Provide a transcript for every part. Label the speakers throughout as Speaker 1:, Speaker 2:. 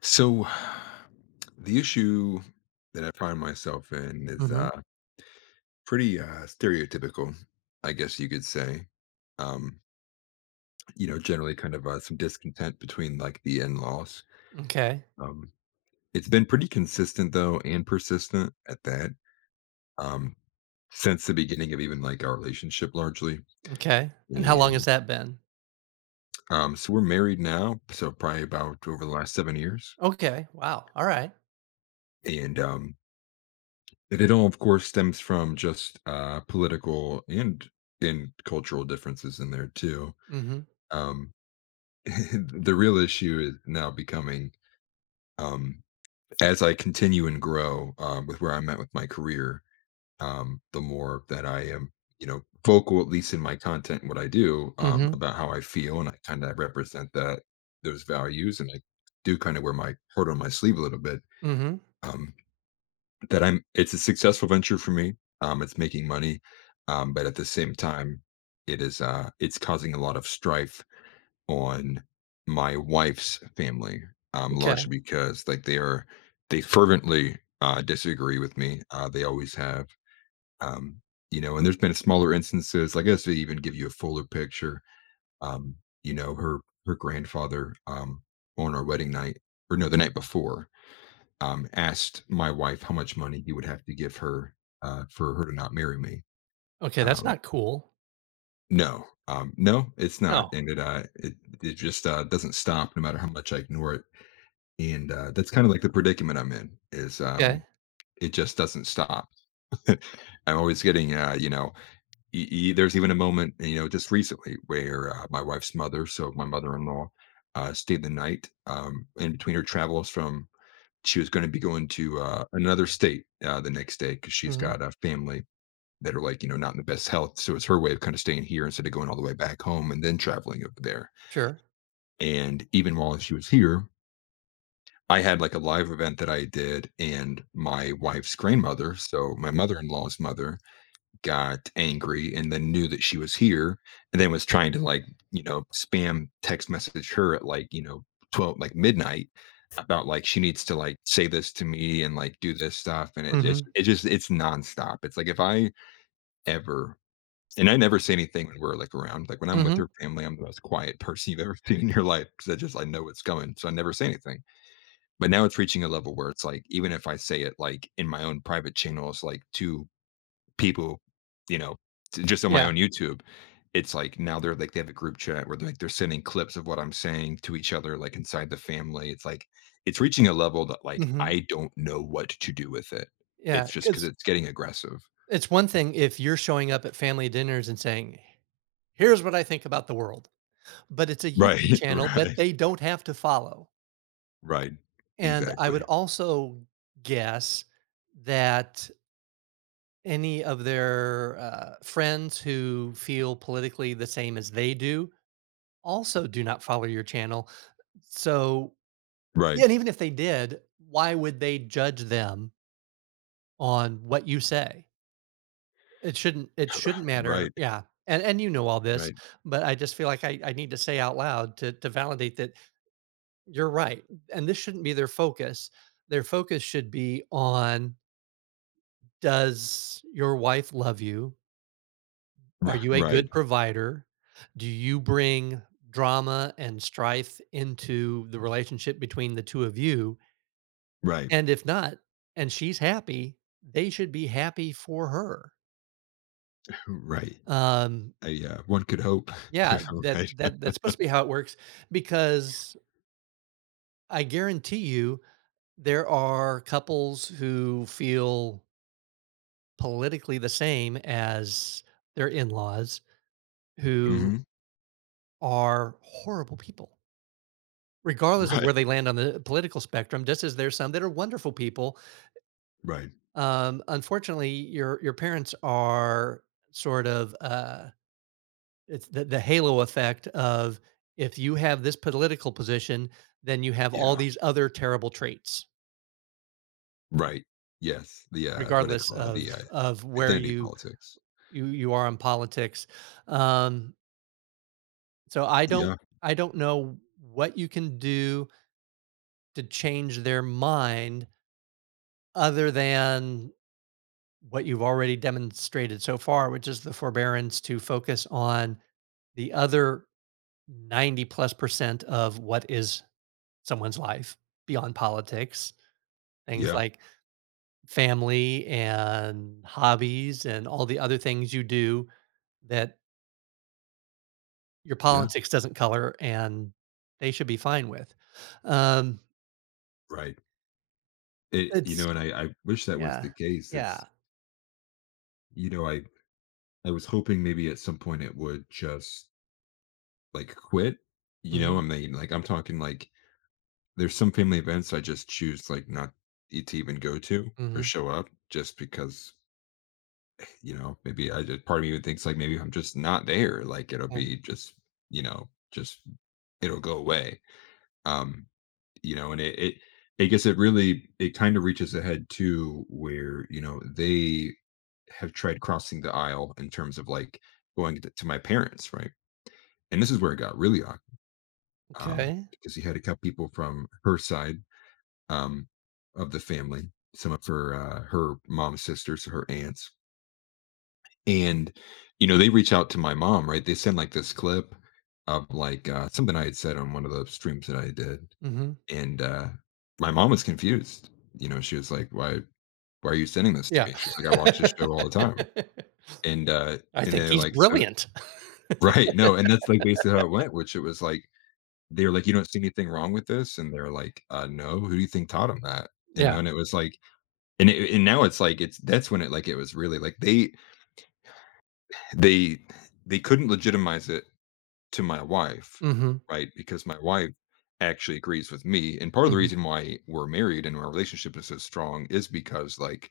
Speaker 1: So, the issue that I find myself in is
Speaker 2: Mhm.
Speaker 1: pretty stereotypical, I guess you could say. Um, you know, generally kind of some discontent between like the in laws.
Speaker 2: Okay.
Speaker 1: Um, it's been pretty consistent though and persistent at that um, since the beginning of even like our relationship largely.
Speaker 2: Okay, and how long has
Speaker 1: And
Speaker 2: that been?
Speaker 1: So we're married now. So, probably about over the last 7 years.
Speaker 2: Okay, wow, alright.
Speaker 1: And um, And it all, of course, stems from just, political and cultural differences in there too.
Speaker 2: Mhm,
Speaker 1: Um, the real issue is now becoming, um, as I continue and grow, with where I'm at with my career, the more that I am, you know, vocal, at least in my content and what I do,
Speaker 2: mhm,
Speaker 1: about how I feel, and I kinda represent that those values, and I do kinda wear my heart on my sleeve a little bit,
Speaker 2: mhm.
Speaker 1: um That I'm it's a successful venture for me, it's making money, but at the same time, it is, it's causing a lot of strife on my wife's family,
Speaker 2: Okay.
Speaker 1: largely because, like, they fervently, disagree with me, they always have, um, you know, and there's been smaller instances, I guess, to even give you a fuller picture, um, you know, her grandfather, on our wedding night or no, the night before, asked my wife how much money he would have to give her for her to not marry me.
Speaker 2: Okay, that's
Speaker 1: Um,
Speaker 2: not cool.
Speaker 1: no, no, it's not,
Speaker 2: No,
Speaker 1: and it just doesn't stop no matter how much I ignore it. And that's kind of like the predicament I'm in. Is
Speaker 2: okay.
Speaker 1: It just doesn't stop. I'm always getting you know. There's even a moment you know just recently where my wife's mother, so my mother-in-law, stayed the night in between her travels from she was gonna be going to, another state, the next day because 'cause she's
Speaker 2: Mhm,
Speaker 1: got a family that are, like, you know, not in the best health, so it's her way of kinda staying here instead of going all the way back home and then traveling over there,
Speaker 2: sure.
Speaker 1: and even while she was here, I had, like, a live event that I did, and my wife's grandmother, so my mother-in-law's mother, got angry and then knew that she was here and then was trying to like, you know, spam text message her at like, you know, 12 like midnight about like she needs to like say this to me and like do this stuff and
Speaker 2: Mhm,
Speaker 1: it's nonstop. It's like if I ever and I never say anything when we're like around. Like when I'm with
Speaker 2: mhm.
Speaker 1: her family, I'm the most quiet person you've ever seen in your life because I know what's coming, so I never say anything. But now it's reaching a level where it's like even if I say it like in my own private channel, it's like too people, you know, j just on my
Speaker 2: Yeah,
Speaker 1: own YouTube, it's like now they have a group chat where they're sending clips of what I'm saying to each other, like, inside the family. It's like it's reaching a level that, like,
Speaker 2: mhm,
Speaker 1: I don't know what to do with it. It's just because
Speaker 2: because
Speaker 1: it's getting aggressive.
Speaker 2: it's one thing if you're showing up at family dinners and saying, "Here's what I think about the world," but it's a YouTube
Speaker 1: Right,
Speaker 2: channel that
Speaker 1: right,
Speaker 2: they don't have to follow,
Speaker 1: right.
Speaker 2: and I would
Speaker 1: Exactly.
Speaker 2: also guess that any of their friends who feel politically the same as they do also do not follow your channel. So, yeah,
Speaker 1: Right,
Speaker 2: and even if they did, why would they judge them on what you say? It shouldn't. It shouldn't matter.
Speaker 1: right,
Speaker 2: Yeah, and you know all this,
Speaker 1: right,
Speaker 2: but I just feel like I need to say out loud to validate that you're right, and this shouldn't be their focus. Their focus should be on, does your wife love you?
Speaker 1: ri
Speaker 2: Are you a
Speaker 1: right,
Speaker 2: good provider? Do you bring drama and strife into the relationship between the 2 of you?
Speaker 1: right,
Speaker 2: And if not, and she's happy, they should be happy for her.
Speaker 1: right.
Speaker 2: Um,
Speaker 1: I, one could hope.
Speaker 2: yeah, that
Speaker 1: Right.
Speaker 2: that that's supposed to be how it works, because I guarantee you there are couples who feel politically the same as their in-laws who
Speaker 1: Mhm.
Speaker 2: are horrible people. Regardless of
Speaker 1: Right,
Speaker 2: where they land on the political spectrum, just as there's some that are wonderful people,
Speaker 1: right.
Speaker 2: unfortunately, your parents are sort of it's the halo effect of, if you have this political position, then you have all
Speaker 1: Yeah.
Speaker 2: these other terrible traits,
Speaker 1: Right. Yes. The, what do they
Speaker 2: regardless
Speaker 1: call that?
Speaker 2: of where
Speaker 1: Identity
Speaker 2: you
Speaker 1: politics.
Speaker 2: you you are in politics. Um, so I don't
Speaker 1: Yeah.
Speaker 2: I don't know what you can do to change their mind other than what you've already demonstrated so far, which is the forbearance to focus on the other 90 plus percent of what is someone's life beyond politics, things
Speaker 1: Yeah.
Speaker 2: like family and hobbies and all the other things you do that your
Speaker 1: Yeah.
Speaker 2: politics doesn't color and they should be fine with. Um,
Speaker 1: Right. You
Speaker 2: it's,
Speaker 1: know, and I wish that was
Speaker 2: yeah,
Speaker 1: the case.
Speaker 2: yeah.
Speaker 1: It's, you know, I was hoping maybe at some point it would just like quit, you know,
Speaker 2: Hmm.
Speaker 1: I mean, like I'm talking like there's some family events I just choose like not to even go to or
Speaker 2: Hmm.
Speaker 1: show up just because, you know, maybe I just, part of me even thinks like maybe if I'm just not there, like it'll
Speaker 2: Yeah.
Speaker 1: be just, you know, just it'll go away. Um, you know and it I guess it really it kind of reaches ahead to where you know they have tried crossing the aisle in terms of like going to my parents right and this is where it got really awkward
Speaker 2: Okay.
Speaker 1: because he had a couple people from her side um of the family some of her her mom's sisters her aunts and you know they reach out to my mom right they send like this clip of like something I had said on one of the streams that I did.
Speaker 2: Hmm.
Speaker 1: And, my mom was confused, you know, she was like, why are you sending this to
Speaker 2: Yeah.
Speaker 1: me?" She's like, "I watch this show all the time." And,
Speaker 2: I think
Speaker 1: they're
Speaker 2: he's
Speaker 1: like, "So"
Speaker 2: brilliant.
Speaker 1: Right, no, and that's, like, basically how it went, which it was like they were like, "You don't see anything wrong with this?" And they're like, no, who do you think taught him that?" You
Speaker 2: Yeah.
Speaker 1: know, and it was like and it and now it's like it's that's when it like, it was really like they they couldn't legitimize it to my wife,
Speaker 2: Mhm.
Speaker 1: right? Because my wife actually agrees with me. And part of the
Speaker 2: Mhm.
Speaker 1: reason why we're married and our relationship is so strong is because, like,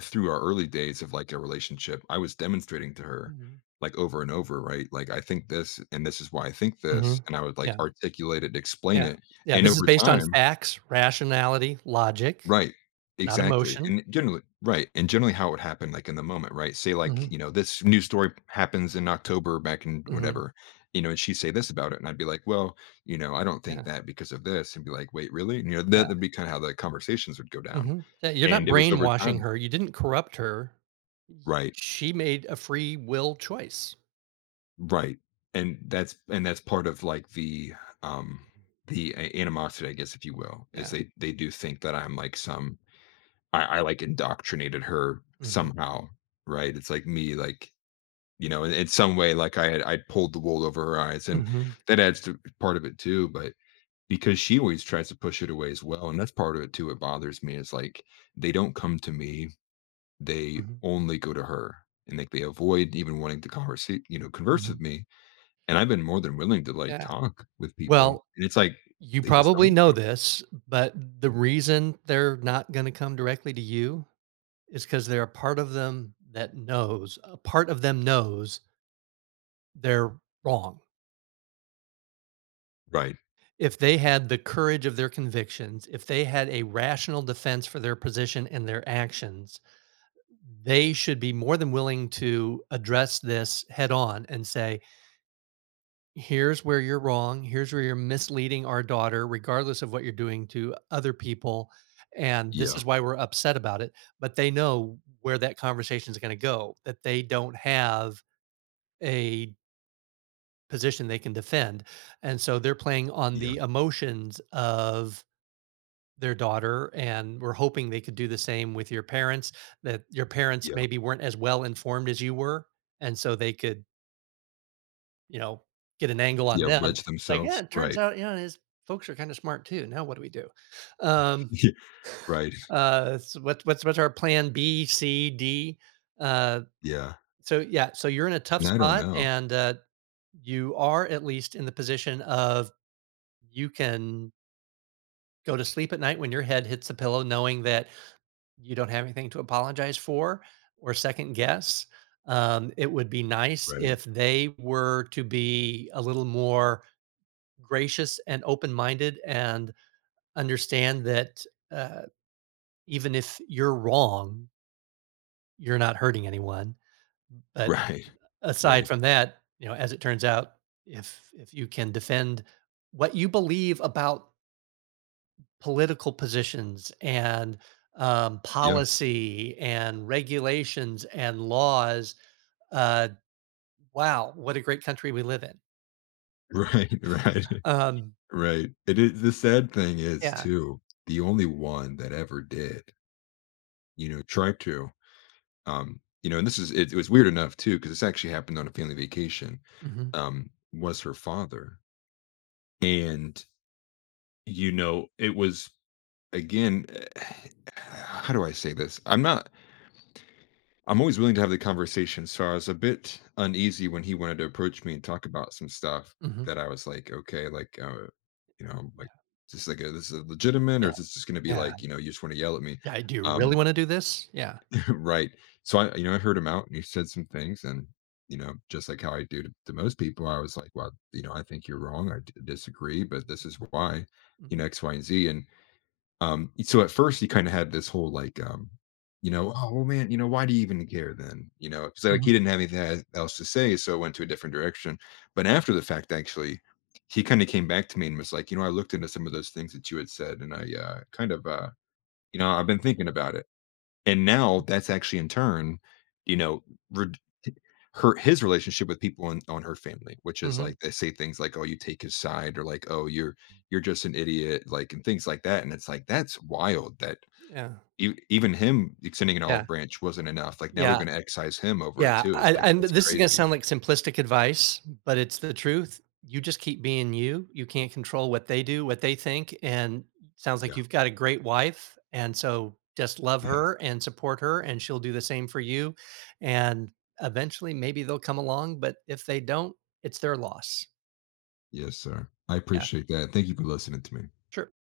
Speaker 1: through our early days of like a relationship, I was demonstrating to her,
Speaker 2: Mhm.
Speaker 1: like, over and over, right? Like, I think this, and this is why I think this.
Speaker 2: Mhm.
Speaker 1: And I would like
Speaker 2: Yeah.
Speaker 1: articulate it, explain
Speaker 2: Yeah.
Speaker 1: it.
Speaker 2: Yeah,
Speaker 1: And
Speaker 2: this is
Speaker 1: over
Speaker 2: based on
Speaker 1: time,
Speaker 2: facts, rationality, logic,
Speaker 1: right.
Speaker 2: not
Speaker 1: Exactly,
Speaker 2: emotion.
Speaker 1: and generally right, and generally how it happened, like, in the moment, right? Say, like,
Speaker 2: Mhm.
Speaker 1: you know, this news story happens in October back in
Speaker 2: Mhm.
Speaker 1: whatever, you know, and she'd say this about it, and I'd be like, "Well, you know, I don't
Speaker 2: Yeah.
Speaker 1: think that because of this," and be like, "Wait, really?" And, you know, that
Speaker 2: Yeah.
Speaker 1: that'd be kinda how the conversations would go down,
Speaker 2: Mhm. Yeah, you're
Speaker 1: and
Speaker 2: not
Speaker 1: it was over
Speaker 2: brainwashing
Speaker 1: time.
Speaker 2: her, you didn't corrupt her.
Speaker 1: Right.
Speaker 2: She made a free will choice.
Speaker 1: Right, and that's part of, like, um, the a animosity, I guess, if you will, is
Speaker 2: Yeah.
Speaker 1: they do think that I'm, like, some like, indoctrinated her
Speaker 2: Mhm.
Speaker 1: somehow, right? It's like me, like, you know, in some way, like, I pulled the wool over her eyes, and
Speaker 2: Mhm.
Speaker 1: that adds to part of it too, but because she always tries to push it away as well, and that's part of it too, it bothers me is, like, they don't come to me, they
Speaker 2: Mhm.
Speaker 1: only go to her, and, like, they avoid even wanting to converse, you know, converse
Speaker 2: Mhm.
Speaker 1: with me, and I've been more than willing to, like,
Speaker 2: Yeah.
Speaker 1: talk with people,
Speaker 2: Well,
Speaker 1: and it's like,
Speaker 2: you
Speaker 1: they just don't
Speaker 2: probably
Speaker 1: want
Speaker 2: know
Speaker 1: to.
Speaker 2: this, but the reason they're not gonna come directly to you is because 'cause they're a part of them that knows a part of them knows they're wrong.
Speaker 1: Right.
Speaker 2: If they had the courage of their convictions, if they had a rational defense for their position and their actions, they should be more than willing to address this head on and say, here's where you're wrong. Here's where you're misleading our daughter, regardless of what you're doing to other people. And this is
Speaker 1: Yeah,
Speaker 2: why we're upset about it. But they know where that conversation is going to go, that they don't have a position they can defend. And so they're playing on
Speaker 1: yeah,
Speaker 2: the emotions of their daughter, and we're hoping they could do the same with your parents, that your parents
Speaker 1: yeah,
Speaker 2: maybe weren't as well informed as you were, and so they could, you know, get an angle on
Speaker 1: yeah,
Speaker 2: them.
Speaker 1: wedge
Speaker 2: It's like, yeah,
Speaker 1: themselves,
Speaker 2: it turns
Speaker 1: right.
Speaker 2: out, you know, his folks are kind of smart too. Now what do we do? Um
Speaker 1: Yeah, right.
Speaker 2: so what's our plan B, C, D? Uh
Speaker 1: Yeah,
Speaker 2: so yeah, so you're in a tough
Speaker 1: and I don't
Speaker 2: spot,
Speaker 1: know.
Speaker 2: and you are at least in the position of, you can go to sleep at night when your head hits the pillow knowing that you don't have anything to apologize for or second guess. It would be nice
Speaker 1: Right,
Speaker 2: if they were to be a little more gracious and open minded and understand that uh, even if you're wrong, you're not hurting anyone. But
Speaker 1: right,
Speaker 2: aside
Speaker 1: right.
Speaker 2: from that, you know, as it turns out, if you can defend what you believe about political positions and,
Speaker 1: Yeah,
Speaker 2: policy and regulations and laws. Uh, wow, what a great country we live in.
Speaker 1: right, right,
Speaker 2: Um,
Speaker 1: right. It is the sad thing is
Speaker 2: yeah.
Speaker 1: too, the only one that ever did, you know, tried to, you know, and this is it, it was weird enough too, because this actually happened on a family vacation,
Speaker 2: Mhm,
Speaker 1: was her father. And, you know, it was again, how do I say this? I'm not I'm always willing to have the conversation. So I was a bit uneasy when he wanted to approach me and talk about some stuff
Speaker 2: mhm.
Speaker 1: that I was like, okay, like, you know,
Speaker 2: Yeah,
Speaker 1: like, is this like this is legitimate
Speaker 2: yeah,
Speaker 1: or is this just going to be
Speaker 2: yeah.
Speaker 1: like, you know, you just want to yell at me?
Speaker 2: Yeah, "Do you really
Speaker 1: Um,
Speaker 2: wanna do this?" Yeah.
Speaker 1: right. So I, you know, I heard him out and he said some things and, you know, just like how I do to most people, I was like, well, you know, I think you're wrong. Disagree, but this is why, you
Speaker 2: Mhm,
Speaker 1: know, X, Y, and Z. And so at first he kinda had this whole, like, you know, "Oh, well, man, you know, why do you even care then?" You know, because like, he
Speaker 2: mhm,
Speaker 1: didn't have anything e else to say, so it went to a different direction. But after the fact, actually, he kinda came back to me and was like, "You know, I looked into some of those things that you had said, and I, kind of, you know, I've been thinking about it." And now that's actually in turn, you know, red her his relationship with people in on her family, which is
Speaker 2: mhm.
Speaker 1: like they say things like, "Oh, you take his side," or like, "Oh, you're just an idiot," like, and things like that, and it's like, that's wild that
Speaker 2: Yeah,
Speaker 1: e even him extending an
Speaker 2: yeah,
Speaker 1: olive branch wasn't enough, like, now they're
Speaker 2: yeah.
Speaker 1: gonna excise him over it
Speaker 2: Yeah,
Speaker 1: too, it's
Speaker 2: I,
Speaker 1: like,
Speaker 2: and
Speaker 1: that's
Speaker 2: this is going to
Speaker 1: crazy.
Speaker 2: sound like simplistic advice, but it's the truth. You just keep being you. You can't control what they do, what they think, and sounds like
Speaker 1: Yeah,
Speaker 2: you've got a great wife, and so just love
Speaker 1: yeah.
Speaker 2: her and support her, and she'll do the same for you. And eventually, maybe they'll come along, but if they don't, it's their loss.
Speaker 1: Yes, sir. I
Speaker 2: Yeah,
Speaker 1: appreciate that, thank you for listening to me.
Speaker 2: sure.